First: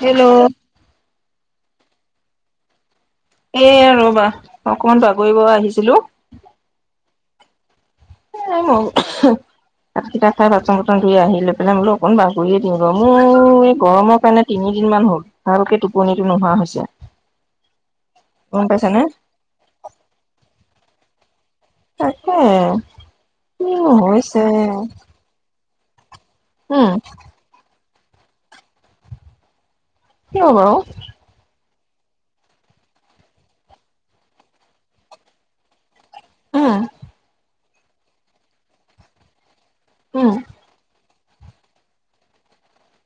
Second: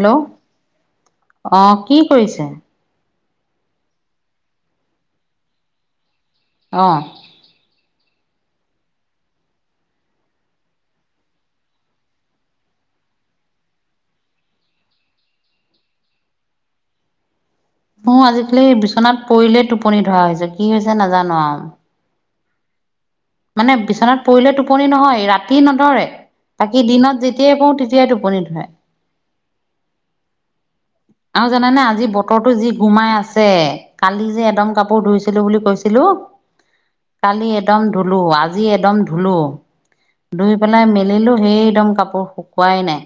Hello. অ কি কৰিছে? এ ৰবা অকমান বাগৰিব আহিছিলো। অহ। ম [unintelligible] ভাতকিটা খাই বাচন বৰ্তন ধুই আহি লৈ পেলাই বোলো অকণমান বাগৰিয়ে দিও। ৰহ এ গৰমৰ কাৰণে তিনি দুদিনমান হ'ল ভালকে টোপনিটো নোহোৱা হৈছে। মোৰ আজিকালি গম পাইছানে বিচনাত পৰিলেই টোপনি ধৰা হৈছে। কি হৈছে নাজানো আৰু। তাকে। মানে কিনো বিচনাত হৈছে পৰিলে টোপনি নহয়। ৰাত তি নধৰে। বাকী উম দিনত যেতিয়াই শুও তেতিয়াই টোপনি ধৰে। কিয় বাও? আৰু জানে নে আজি বতৰটো যি গুমাই আছে। কালি যে এদম কাপোৰ ধুইছিলো বুলি কৈছিল ছিলো। উম কালি এদম ধুলো, আজি এদম ধুলো। উম ধুই পেলাই মেলিলো সেইদম কাপোৰ শুকুৱাই নাই।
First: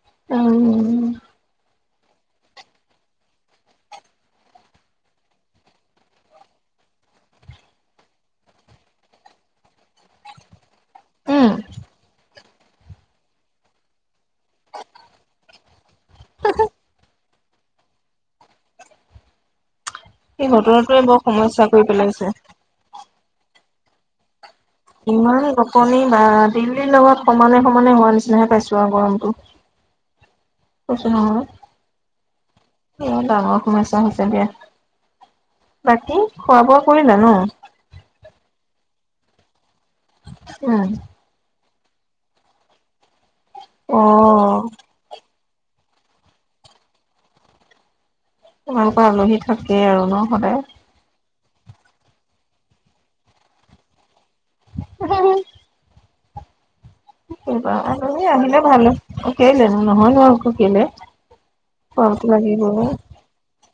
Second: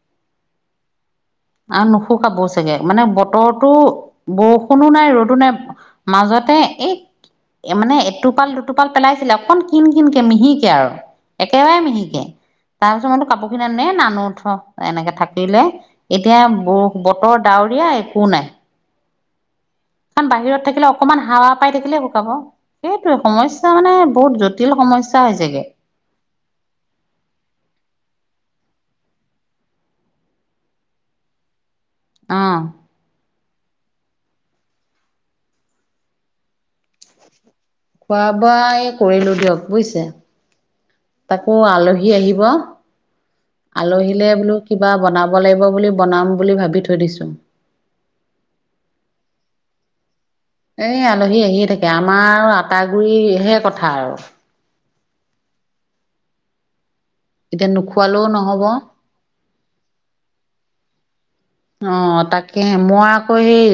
উম। আৰু নুশুকাব চাগে। মানে বতৰটো বৰষুণো নাই, ৰ'দো নাই। মাজতে এই মানে এটোপাল, দুটোপাল পেলাইছিলে। অকন কিন কিনকে মিহিকে আৰু। উম একেবাৰে মিহিকে। তাৰ পিছত মইতো কাপোৰ খিনি আনো এ নানো থ। এনেকে থাকিলে এতিয়া ব বতৰ ডাৱৰীয়া একো নাই। কাৰণ এই বাহিৰত থাকিলে বতৰটোৱে বৰ অকমান হাৱা সমস্যা পাই কৰি থাকিলে পেলাইছে শুকাব। সেইটোৱে সমস্যা মানে বহুত জট ইমান গপনি বা দিল্লীৰ লগত সমানে সমানে হোৱা নিচিনা। হে পাইছো আৰু গৰমটো। কৈছোঁ অ নহয়। এ ডাঙৰ সমস্যা হৈছে দিয়া। বাকী খোৱা বোৱা কৰিলা ন? খোৱা বোৱা এই কৰিলো দিয়ক বুজিছে। উম, তাকো আলহী আহিব। অ আলহীলে বোলো কিবা বনা বনাব লাগিব বুলি বনাম বুলি ভাবি থৈ দিছো। তোমালোকৰ আলহী থাকেই আৰু ন সদায়। এই আলহী আহিয়ে থাকে। আমাৰ আটা গুৰি হে কথা আৰু। হু হম এতিয়া আলহী নোখোৱালেও আহিলে নহ'ব। ভালো। কেলেনো নহয়নো আৰু কেলে। অ, খোৱাবতো তাকে লাগিবই। মই আকৌ সেই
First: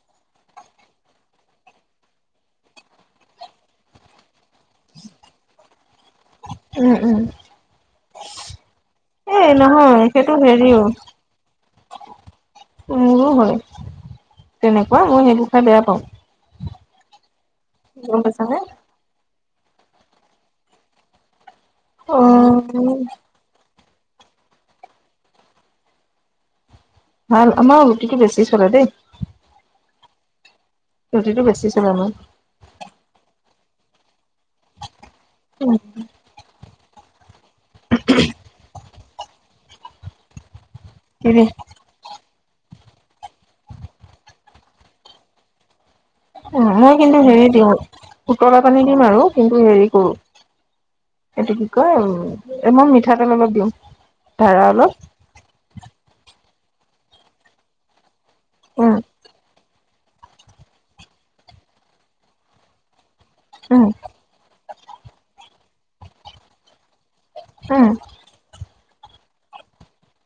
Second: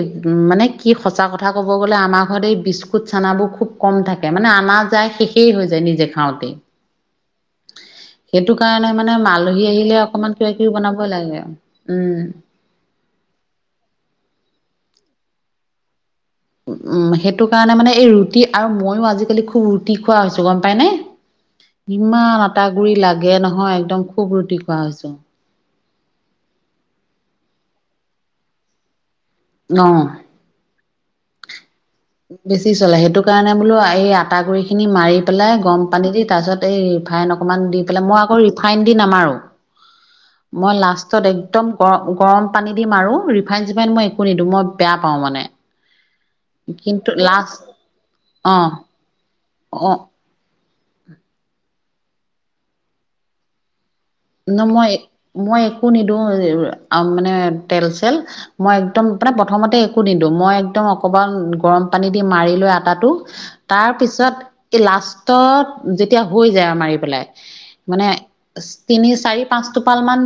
মানে কি সঁচা কথা ক'ব গ'লে আমাৰ ঘৰত এই বিস্কুট চানাবোৰ খুব কম থাকে। মানে আনা যায় শেষেই হৈ যায় নিজে খাওঁতেই। উম, উম। [inaudible] সেইটো কাৰণে মানে এ আলহী আহিলে নহয় সেইটো অকমান কিবা কিবি হেৰিও বনাবই লাগে। উম। মোৰো হয় তেনেকুৱা। মই সেইবোৰ খাই বেয়া পাওঁ। উম সেইটো কাৰণে মানে এই গম ৰুটি পাইছানে? আৰু মইও আজিকালি ৰুটি খোৱা হৈছো। গম পাই নে? অ ইমান আটা গুৰি লাগে নহয় একদম। খুব ৰুটি খোৱা হৈছে। ভাল, আমাও ৰুটিটো বেছি চলে দেই। অ, ৰুটিটো বেছি চলে আমাৰ। বেছি চলে। সেইটো কাৰণে ম ই আটা গুৰিখিনি মাৰি পেলাই উম গৰম পানী দি তাৰপিছত এই ৰিফাইন অকন অকমান দি পেলাই, মই আকৌ ৰিফাইন দি নামাৰো। মই লাষ্টত হেৰি একদম গৰম গৰম পানী দিম আৰু ৰিফাইন -চিফাইন মই একো নিদো মই বেয়া পাওঁ মানে। উম, মই কিন্তু হেৰি দিওঁ ওটলা অ', পানী দিম আৰু কিন্তু হেৰি অ', কৰো এইটো কি কয় উম এ মই মিঠাতেল অলপ দিম। ন' মই -মই একো নিদিওঁ মানে তেল - চেল। মই উম একদম মানে প্ৰথমতে একো নিদো মই একদম অকমান গৰম পানী দি মাৰি লৈ আটাটো উম তাৰ পিছত এই লাষ্টত যেতিয়া হৈ যায় আৰু মাৰি উম [unintelligible] মানে [unintelligible] তিনি চাৰি, পাঁচ টোপাল মান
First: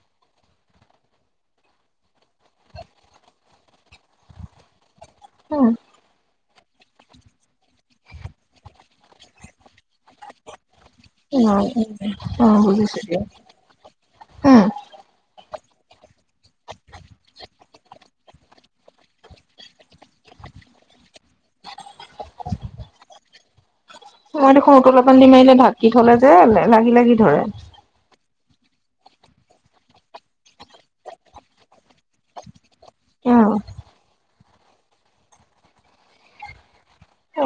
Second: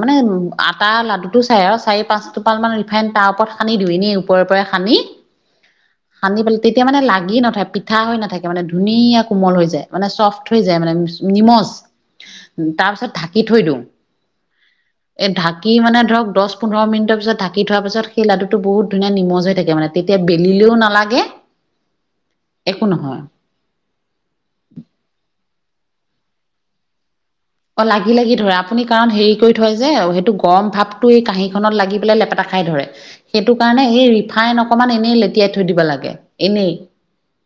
মানে আটা- লাড্ডুটো চাই আৰু চাৰি -পাঁচটোপাল ৰিফাইণ তাৰ ওপৰত সানি দিও এনে ওপৰে-ওপৰে সানি উম। পানী পাল তেতিয়া মানে লাগি নথই পিঠা হৈ নাথাকে মানে ধুনীয়া কোমল হৈ যায় মানে চফ্ট হৈ [unintelligible] নিমজ অ বুজিছো তাৰপিছত দিয়া ঢাকি থৈ দিও। উম [inaudible] এই ঢাকি ঢাকি মানে ধৰক দচ -পোন্ধৰ মিনিটৰ পিছত ঢাকি থোৱাৰ পিছত সেই লদ্দুটো বহু ধুনীয়া নিমজ হৈ থাকেমানে তেতিয়া বেলিলেও নালাগে [inaudible] একো নহয়। মই দেখোন উতলা পানী দি মাৰিলে ঢাকি থলে যে লাগি- লাগি ধৰে। অহ, লাগি- লাগি ধৰে আপুনি কাৰণ হেৰি কৰি থয় যে সেইটো গৰম ভাৱটো এই কাহিখনত লাগি পেলাই লেপেটা খাই ধৰে। অ সেইটো কাৰণে এই ৰিফাইন অকমান এনেই লেতিয়াই থৈ দিব লাগে, এনেই অ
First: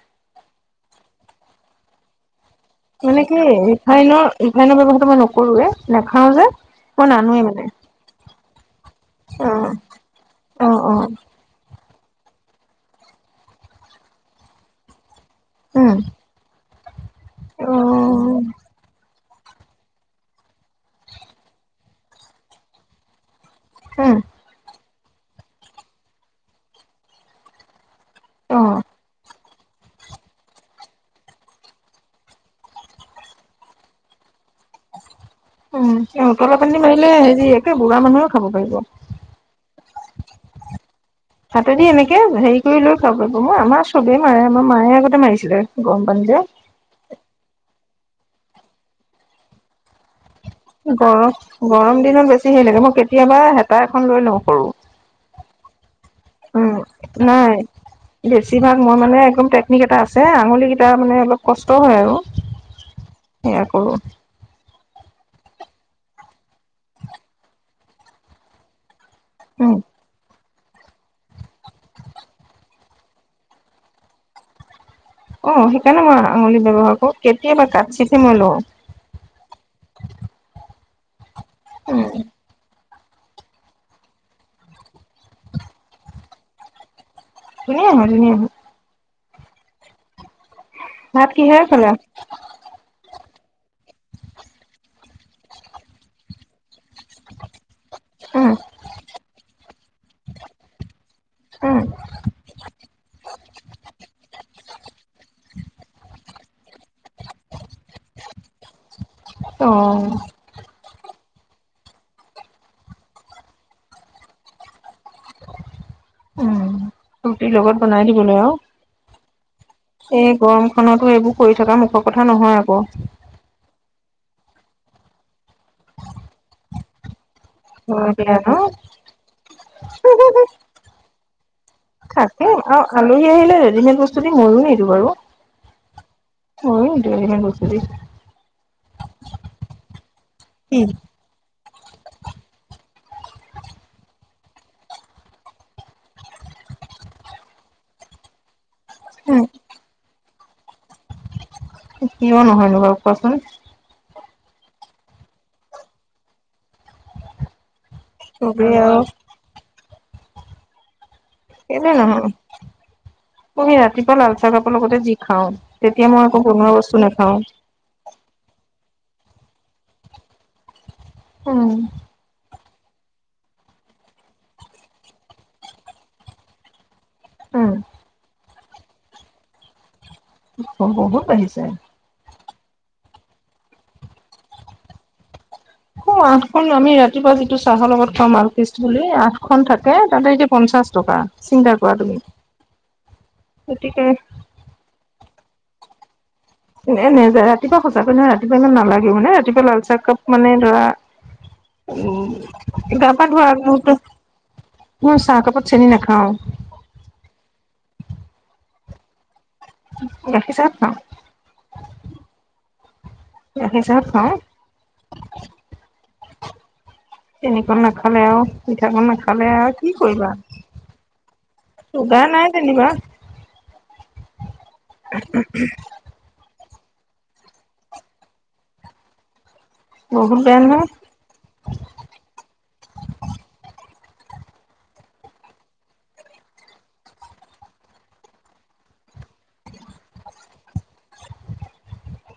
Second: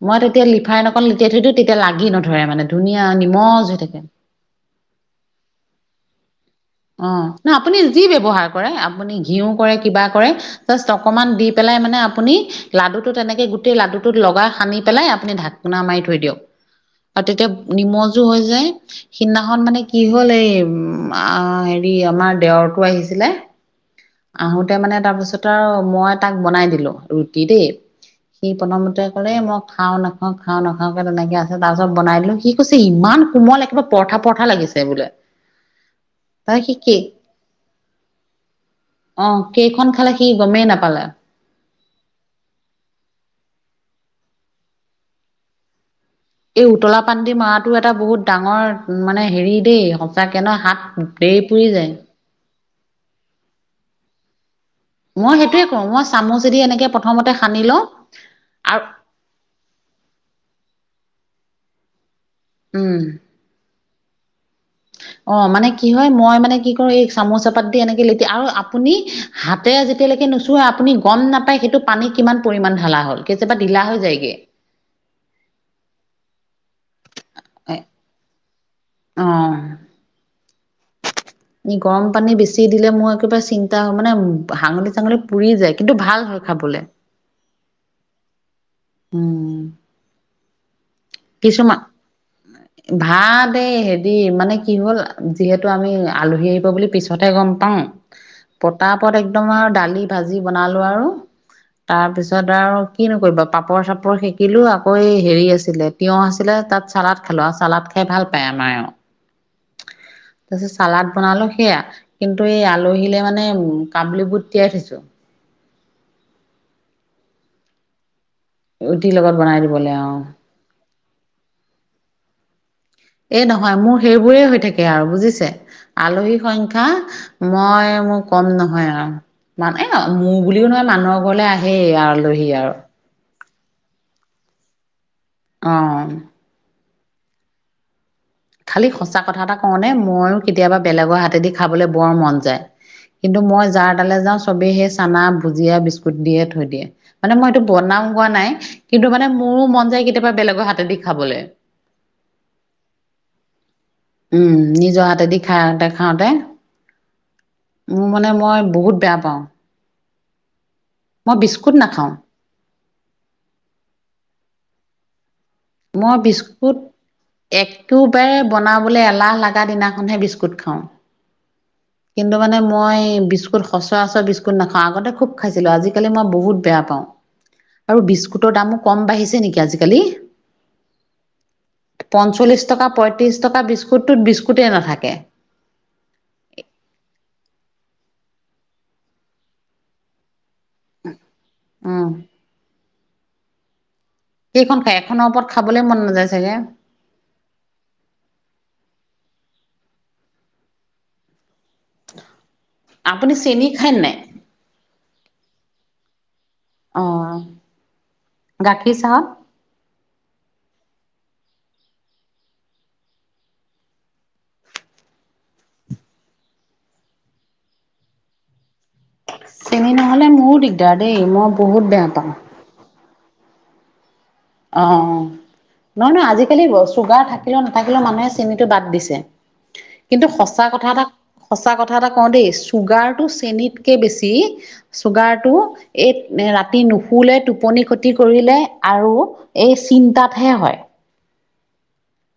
[inaudible] মই তেতিয়া লিফাইন অকন লেটিয়াই থৈ দিওঁ তেতিয়া লাগি নধৰে মানে ধুনীয়া মানে কি নিমজ হৈ থাকে। ৰিফাইনৰ ব্যৱহাৰটো মই নকৰোৱে নেখাও যে মই অহ, নানোৱে মানে ন'আপুনি যি ব্যৱহাৰ কৰে আপ আপুনি অ ঘিউ কৰে কিবা কৰে অ অ জাষ্ট অকমান দি পেলাই মানে আপ আপুনি লাড্ডুটো তেনেকে গোটেই লাড্ডুটোত লগাই সানি পেলাই আপুনি ঢাককনা উম মাৰি থৈ দিয়ক। আৰু অ তেতিয়া নিমজো হৈ যায়, সিদিনাখন মানে কি হল এই উম আ হেৰি আমাৰ দেৱৰতো আহিছিলে উম আহোতে মানে তাৰপিছত আৰু মই তাক বনাই দিলো ৰুটি দেই সি অ প্ৰণমতে কলে মক খাও নাখাও -খাও নাখাও কে তেনেকে আছে তাৰ পিছত বনাই দিলোঁ সি কৈছে ইমান কোমল একেবাৰে পৰঠা -পৰঠা লাগিছে। ছে বুলে। উম, উতলা পানী দি মাৰিলে হেৰি একে বুঢ়া মানুহে খাব পাৰিব। অ কেইখন খালে সি গমেই নাপালে। হাতেদি এনেকে হেৰি কৰি লৈ খাব পাৰিব। মই আমাৰ চবেই মাৰে আমাৰ মায়ে আগতে মাৰিছিলে গম। এই উতলা পানডি মাৰটো এটা বহুত ডাঙৰ মানে হেৰি দেই তাকে নহ হাত গৰম দেই পুৰি যায়। গৰম [unintelligible] মই কেতিয়াবা হেতা এখন লৈ লওঁ সৰু। মই সেইটোয়ে কও মইচ উম, নাই বেছিভাগ আৰু মই মানে একদম টেকনিক এটা আছে আঙুলি কেইটা মানে অলপ কষ্ট হয় আৰু সেয়া কৰো। অহ, মানে কি হয় মই মানে কি কৰো এই চামুচ এপাত দি এনেকে লেতি আৰু আপুনি উম হাতেৰে যেতিয়ালৈকে নো চোৱা আপুনি গম নাপাই সেইটো পানী কিমান পৰিমান ঢালা হ'ল কেতিয়াবা ঢিলা হৈ যায়গে। অহ, সেইকাৰণে মই আঙুলি ব্যৱহাৰ কৰো কেতিয়াবা কাটচিহে মই লওঁ। অহ [unintelligible] উম গৰম পানী বেছি দিলে মোৰ একেবাৰে চিন্তা হয় মানে হাঙলি চাঙলি পুৰি যায় কিন্তু ভাল হয় খাবলে। ধুনীয়া হয় -ধুনীয়া হয়। উম ভাত কিহেৰে কিছুমান খালা [inaudible] ভাব হে ৰি মানে কি হল যিহেতু আমি আলহী আহিব বুলি পিছ পিছতে গম পাওঁ উম পতাপত একদম আৰু দালি ভাজি বনালো আৰু উম তাৰ পিছত আৰু কি নকৰিব পাপৰ চাপৰ শিকিলো আকৌ। আকৈ হেৰি আছিলে তিয়হ আছিলে তাত চালাদ খালো আৰু চালাদ খাই ভাল পায় আমাৰ। অঁ। আপোনালোক সেয়া কিন্তু এই আলহীলৈ মানে উম কাবুল বুট তিয়াই থৈছো। উম ৰুটিৰ লগত বনাই দিব। জুলাই আৰু, ৰুটিৰ লগত বনাই দিবলৈ অ এই গৰম খতো এইবোৰ কৰি থকা মুখৰ কথা নহয় আকৌ। এ নহয় মোৰ সেইবোৰেই হৈ থাকে আৰু বুজিছে আলহী সংখ্য। মই হয় মোৰ দিয়া ন কম নহয় আৰু, মানে মোৰ বুলিও নহয় মানুহৰ ঘৰলে আ। থাকে আৰু আলহী আহিলে ৰেডিমেড বস্তু দি মইয়ো নিদি বাৰু। অঁ। হয় কৈছে। খালি সঁচা কথা এটা কওঁনে ময়ো কেতিয়াবা বেলেগৰ হাতেদি খাবলৈ বৰ মন যায়। কিন্তু মই যাৰ এ তালে যাওঁ চবেই সেই চানা ভুজিয়া বিস্কুট দিয়ে থৈ দিয়ে মানে মই এইটো বনাম। গোৱা নাই কিন্তু মানে মোৰো মন যায় কেতিয়াবা বেলেগৰ হাতে দি খাবলৈ। কিয় নহয়োব কোৱাচোন উম নিজৰ হাতেদি খাতে খাওঁতে। মোৰ মানে মই চবেই আৰু বহুত বেয়া পাওঁ। মই বিস্কুট সেইটোই নাখাওঁ নহয় পু সি ৰাতিপুৱা লালচাহ কাপোৰ লগতে যি খাও। মই বিস্কুট একেবাৰে বন। বোলে এলাহ লগা দিনাখনহে বিস্কুট খাওঁ। উম। কিন্তু মানে মই বিস্কুট সচৰাচৰ বিস্কুট নাখাওঁ আগতে খুব খাইছিলো আজিকালি মই বহুত বেয়া পাওঁ। উম আৰু বিস্কুটৰ দামো কম বাঢ়িছে নেকি আজিকালি হ হ পাইচায় পঞ্চল্লিশ টকা পঁয়ত্ৰিছ টকা বিস্কুটটোত বিস্কুটেই নাথাকে অঁ আঠখন আমি ৰাতিপুৱা যিটো চাহৰ লগত খাওঁ মালকৃষ্ট বুলি আঠখনন থাকে তাতে এতিয়া পঞ্চাশ টকা চিন্তাৰ কৰা উম তুমি গতিকে সেইখন খাই এখনৰ ওপৰত খাবলৈ মন নাযায়। চাগে এ নাযায় ৰাতিৱাঁচাকৈ নহয় ৰাতিপুৱা ইমান নালাগে মানে আজিপাল লালচাহ কাপ মানে ধৰা উ গা পা আপুনি চেনি খায় ধোৱাত নাই? মই চাহ কাপত চেনি নাখাওঁ। আঁহ গাখীৰ চাঁহ ৰাখিছাত ন তাৰপিছত হাঁ এনেকা নাখালে আৰু পিঠাখন নাখাল। ফালে আৰু চেনি কি নহ'লে কৰিবা মোৰো দিগদাৰ দেই মই বহুত বেয়া পাওঁ। চগাৰ নাই যেনিবা। অ নহয় নহয় আজিকালি চুগাৰ থাকিলেও নাথাকিলেও মানুহে চেনটো বাদ দিছে। কিন্তু বহুত বেয়া সচা কথা নহয় এটা সঁচা কথা এটা কওঁ দেই চুগাৰটো চেনীত। কে বেছি চুগাৰটো এই ৰাতি নুশে টোপনি ক্ষতি কৰিলে। আৰু এই চিন্তাতহে হয়।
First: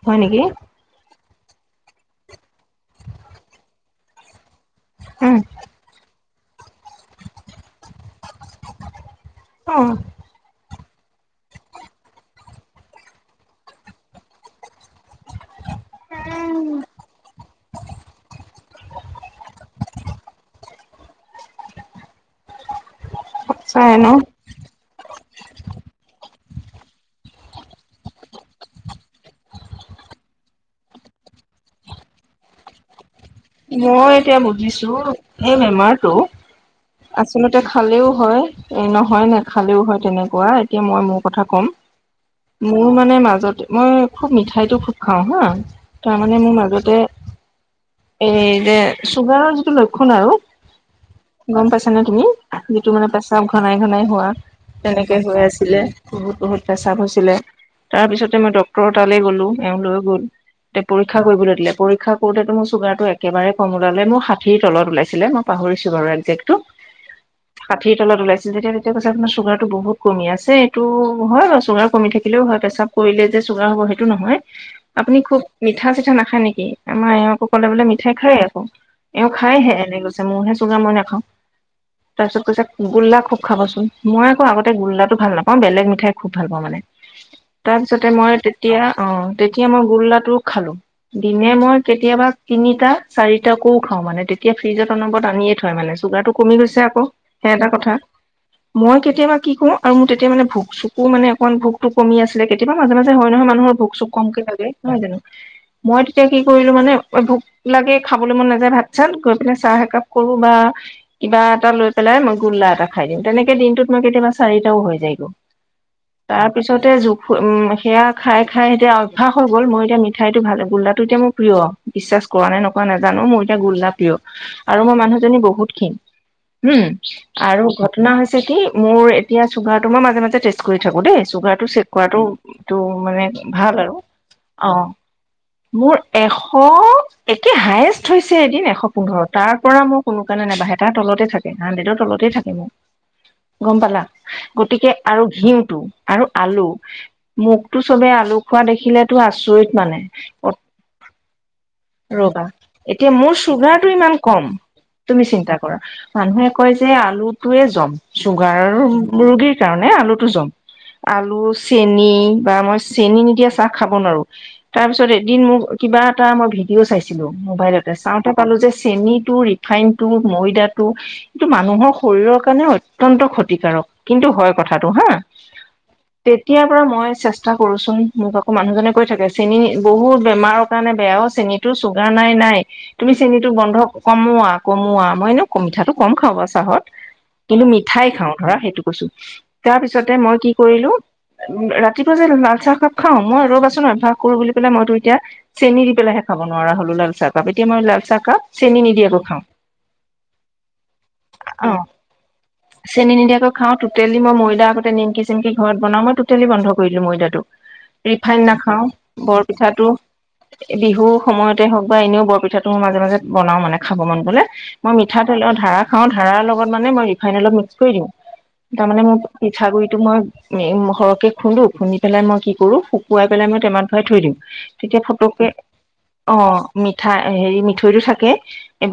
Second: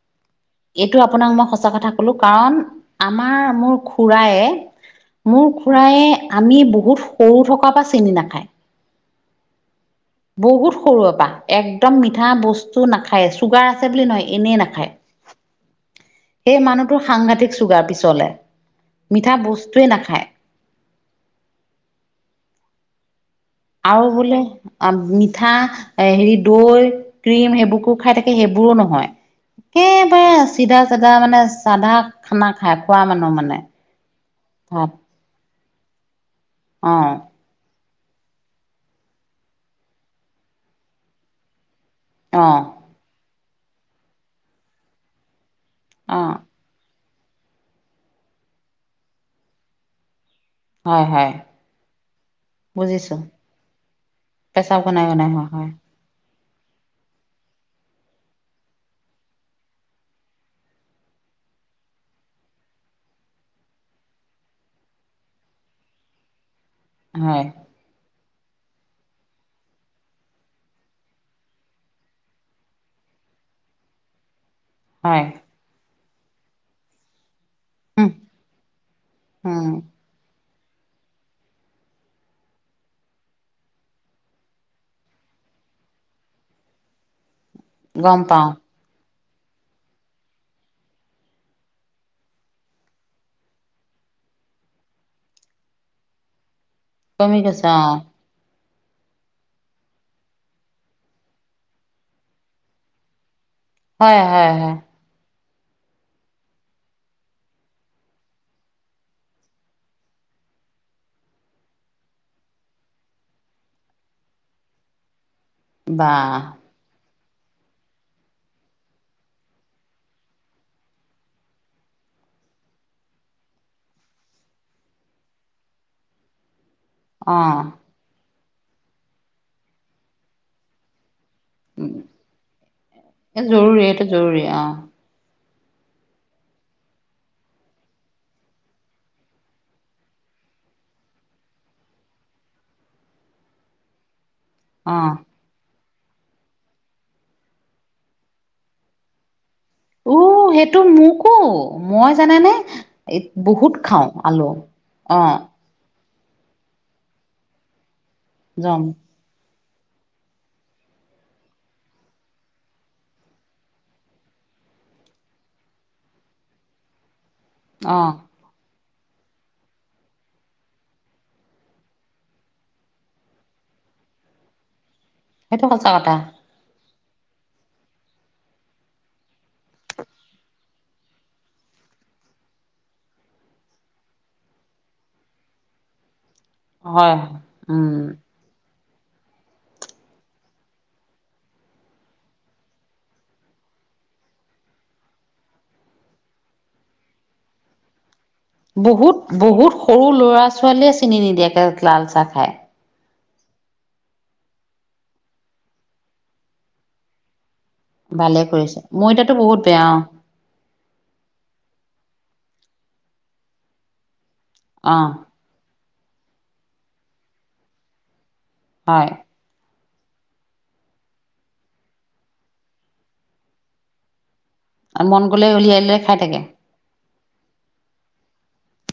হয় নেকি এইটো আপোনাক মই সঁচা কথা কলো কাৰণ আমাৰ মোৰ খুৰায়। উম মোৰ খুৰায়ে আমি বহুত সৰু থকা বা চিন নাখায়। অঁ। বহুত সৰুৰে পৰা একদম মিঠা বস্তু নাখায় চুগাৰ আছে বুলি নহয় এনেই নাখায়। সেই মানুহটো সাংঘাতিক। চুগাৰ পিছলে মিঠা বস্তুৱে নাখায়। [inaudible] সঁচাই আৰু ন বোলে আঁ। পিঠা এ হেৰি দৈ ক্ৰীম সেইবোৰকো খাই থাকে সেইবোৰো নহয়। একেবাৰে চিধা চিধা মানে চাধা খানা খাই খোৱা মানুহ মানে। মই এতিয়া বুজিছো ভাত এই বেমাৰটো অ আচলতে। খালেওঁ হয় এ নহয় নে খালেওঁ হয় তেনেকুৱা এতিয়া মই মোৰ কথা ক'ম। অ মোৰ মানে মাজতে মই খুব মিঠাইতটো খুব খাওঁ হাঁ। অ তাৰমানে মোৰ মাজতে। এই যে চুগাৰৰ যিটো লক্ষণ আৰু। হয় হয়। গম পাইছ নে তুমি যিটো মানে বুজিছো পেচা ঘনাই ঘনাই হোৱা। পেচাব ঘনাই তেনেকে ঘনাই হৈ হয় আছিলে বহুত বহুত প্ৰেচ্ৰাৱ হৈছিলে। তাৰপিছতে মই ড্টৰ তালৈ গ'লো এওঁ লৈ গ'ল। তে পৰীক্ষা কৰিবলৈ দিলে পৰীক্ষা কৰোতেটো মোৰ চুগাৰ। একেবাৰে কম ওলাল মোৰষাঠিৰ তলত ওলাইছিলে মইাহৰিছো বাৰু একে্ হয় হয় ষাঠিৰ তলত ওলাইছে। যেতিয়া তেতিয়া কৈছে আপোনাৰ চুগাৰ টো বহুত কমি আছে এইটো হয় বাৰু চুগাৰ কমি থাকিলেওঁ হয় পেছাব কৰিলে যে। হয় [inaudible] উম ঠেহ খাই আকৌ এওঁ উম খাইহে এনে গৈছে মোৰহে চুঙা মই নাখাওঁ। তাৰপিছত কৈছে গোল্লা খুব খাবচোন মই আকৌ আগতে গোল্লাটো ভাল নাপাওঁ বেলেগ মিঠাই খুব ভাল পাওঁ মানে। উ [inaudible] তাৰপিছতে মই তেতিয়া অঁ। তেতিয়া মই গোল্লাটোও খালোঁ দিনে মই কেতিয়াবা তিনি টা-চাৰিটাকো খাও মানে তেতিয়া ফ্ৰিজত অনবৰত আনিয়ে থয় মানে চুগাৰটো কমি গৈছে। আকৌ কমি সেই গৈছে এটা অ কথা মই কেতিয়াবা কি কৰো আৰু মোৰ তেতিয়া মানে ভোক চুকো মানে অকণমান ভোকতো কমি আছিলে কেতিয়াবা মাজে-মাজে হয় নহয় মা। মানুহৰ ভোক-চোক হয় কমকে হয় লাগে হয় নহয় জানো মই তেতিয়া কি কৰিলো মানে ভোক। লাকে খাবলৈ মন নাযায় ভাত চাত গৈ পিনে চাহ একাপ কৰো বা কিবা এটা লৈ পেলাই মই গ। গোল্লা এটা খাই দিওঁ তেনেকে দিনটোত ম‌ই কেতিয়াবা চাৰিটাও হয় গে বা তাৰপিছতে উম সেয়া খাই খাই এতিয়া অভ্যাস হৈ গ'ল মই এতিয়া মিঠাইটো ভাল গোল্লাটো এতিয়া মোৰ প্ৰিয় বিশ্বাস। কৰা নে নকৰা নাজানো মোৰ এতিয়া গোল্লা প্ৰিয় আৰু মই মানুহজনী বহুত ক্ষিন। উম অ আৰু ঘটনা হৈছে কি মোৰ এতিয়া চুগাৰটো মই মাজে মাজে টেষ্ট কৰি থাকো দেই। চুগাৰটো চেক কৰাটো তটো মানে ভাল জৰুৰী আৰু এইটো জৰুৰী অ অঁ। মোৰ এশ। একে হায়েষ্ট হৈছে এদিন এশ পোন্ধৰ তাৰ পৰা মোৰ কোনো কাৰণে নাবাঢ়ে তাৰ তলতে থাকে হাণ্ড্ৰেডৰ তলতে। থাকে মোক গম পালা গতিকে অ আৰু ঘিউটো। আৰু আলু মোকতো চবে আলু খোৱা দেখিলেতো আচৰিত। মানে উ সেইটো মোকো মই। ৰ'বা জানানে এতিয়া এ মোৰ বহুত চুগাৰটো খাওঁ ইমান কম আলু অ তুমি চিন্তা কৰা। মানুহে কয় যে আলুটোৱে জম চুগাৰ জম ৰোগীৰ কাৰণে আলুটো জম। আলু, চেনি বা মই চেনি নিদিয়া চাহ খাব নোৱাৰো তাৰ পিছত এদিন মোক। কিবা এটা মই ভিডিঅ' চাইছিলো মোবাইলতে অ চাওঁতে পালো যে। চেনটো, ৰিফাইনটো, ময়দাটো, এইটো মানুহৰ শৰীৰৰ কাৰণে অত্যন্ত ক্ষতিকাৰক। কিন্তু হয় কথাটো হাঁ সেইটো সঁচা কথা তেতিয়াৰ পৰা মই চেষ্টা কৰোচোন মোক আকৌ মানুহজনে কৈ থাকে চেনী বহুত বেমাৰৰ কাৰণে বেয়াও চেনী। টো চুগাৰ নাই-নাই তুমি চেনতো বন্ধ কমোৱা কমোৱা মই নো মিঠাটো কম খাওঁ বাওঁ। চাহত হয় কিন্তু উম মিঠাই খাওঁ ধৰা সেইটো কৈছো তাৰপিছতে মই কি কৰিলো। ৰাতিপুৱা যে লাল চাহ খাপ খাও মই ৰ'বাচোন অভ্যাস কৰো বুলি পেলাই মইতো এতিয়া চেনি দি পেলাই হে খাব নোৱাৰা হলো লাল চাহকাপ এতিয়া মই লালচাহ। বহুত-বহুত সৰু লৰা-ছোৱালীয়ে চিনি অ নিদিয়েে লাল চাহ খাই। চেনি নিদিয়াকৈ খাওঁ টোটেলি মই ময়দা আগতে নিমকি-চিমকি ঘৰত বনাওঁ মই টোটেলি বন্ধ কৰি দিলোঁ ময়দাটো। ৰিফাইন ভালে কৰিছে নাখাওঁ ময়দাটো বহুত বেয়া বৰপিঠাটো বিহু। সময়তে হওক বা এনেও বৰপিঠাটো ম‌ই মাজে-মাজে বনাও মানে খাব মন গ'লে মই অ অ মিঠাতেলৰ ধাৰা। খাওঁ ধাৰাৰ লগত মানে মই ৰিাইন অলপ মিক্স কৰি দিওঁ তাৰ মানে হয় মোৰ পিঠাগুৰি। টো মই উম সৰহকে খুন্দো খুন্দি পেলাই মই কি কৰো শুকুৱাই পেলাই মই টেমাত ভৰাই থৈ দিম [unintelligible] আৰু মন গলে উলিয়াই লৈ খাই [unintelligible] অ' মিঠা [unintelligible] মিঠা হেৰি মিঠৈটো থাকে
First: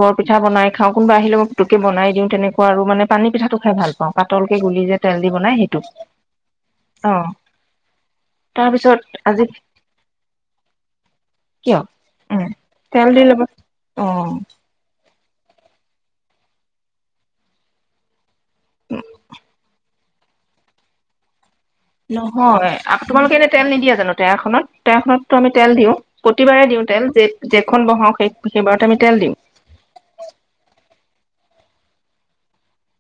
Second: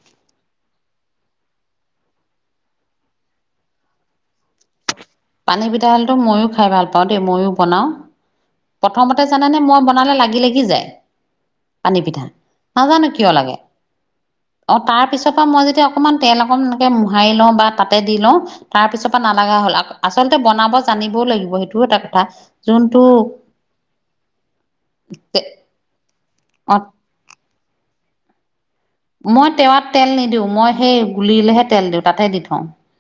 বৰ পিঠা বনাই খাওঁ কোনোবা আহিলে মই পুতুকে বনাই দিওঁ তেনেকুৱা আৰু মানে [unintelligible] পানী পিঠাটো খাই ভাল পাওঁ পাতলকে গুলি যে [unintelligible] পানী সেইটো পিঠা হলতো মইয়ো খাই ভাল পাওঁ অ দেই মইয়ো বনাওঁ [unintelligible] তাৰপিছত প্ৰথমতে আজি জানে নে মই বনালে লাগি-লাগি যায়। কিয়? পানী পিঠা উম, [unintelligible] তেল নাজানো দি কিয় ল'ব। লাগে অ', অ' তাৰ পিছত [unintelligible] পিছৰ পৰা মই যেতিয়া অকণমান তেল অকণ এনেকে মোহাৰি লওঁ বা তাতে দি লওঁ তাৰ পিছৰ পৰা নালাগা হ'ল [unintelligible] আচলতে বনাব জানিবও লাগিব সেইটোও এটা কথা নহয় যোনটো তোমালোকে [unintelligible] এনে তেল নিদিয়ে জানো তেৰাখনত তেৰাৰখনতো আমি তেল দিওঁ প্ৰতিবাৰে অ দিওঁ তেল যে [unintelligible] যেখন বহাও সেইখন [unintelligible] মই তেৱাত তেল নিদিওঁ মই সেই গুলিলেহে তেল দিওঁ তাতে দি থওঁ [unintelligible]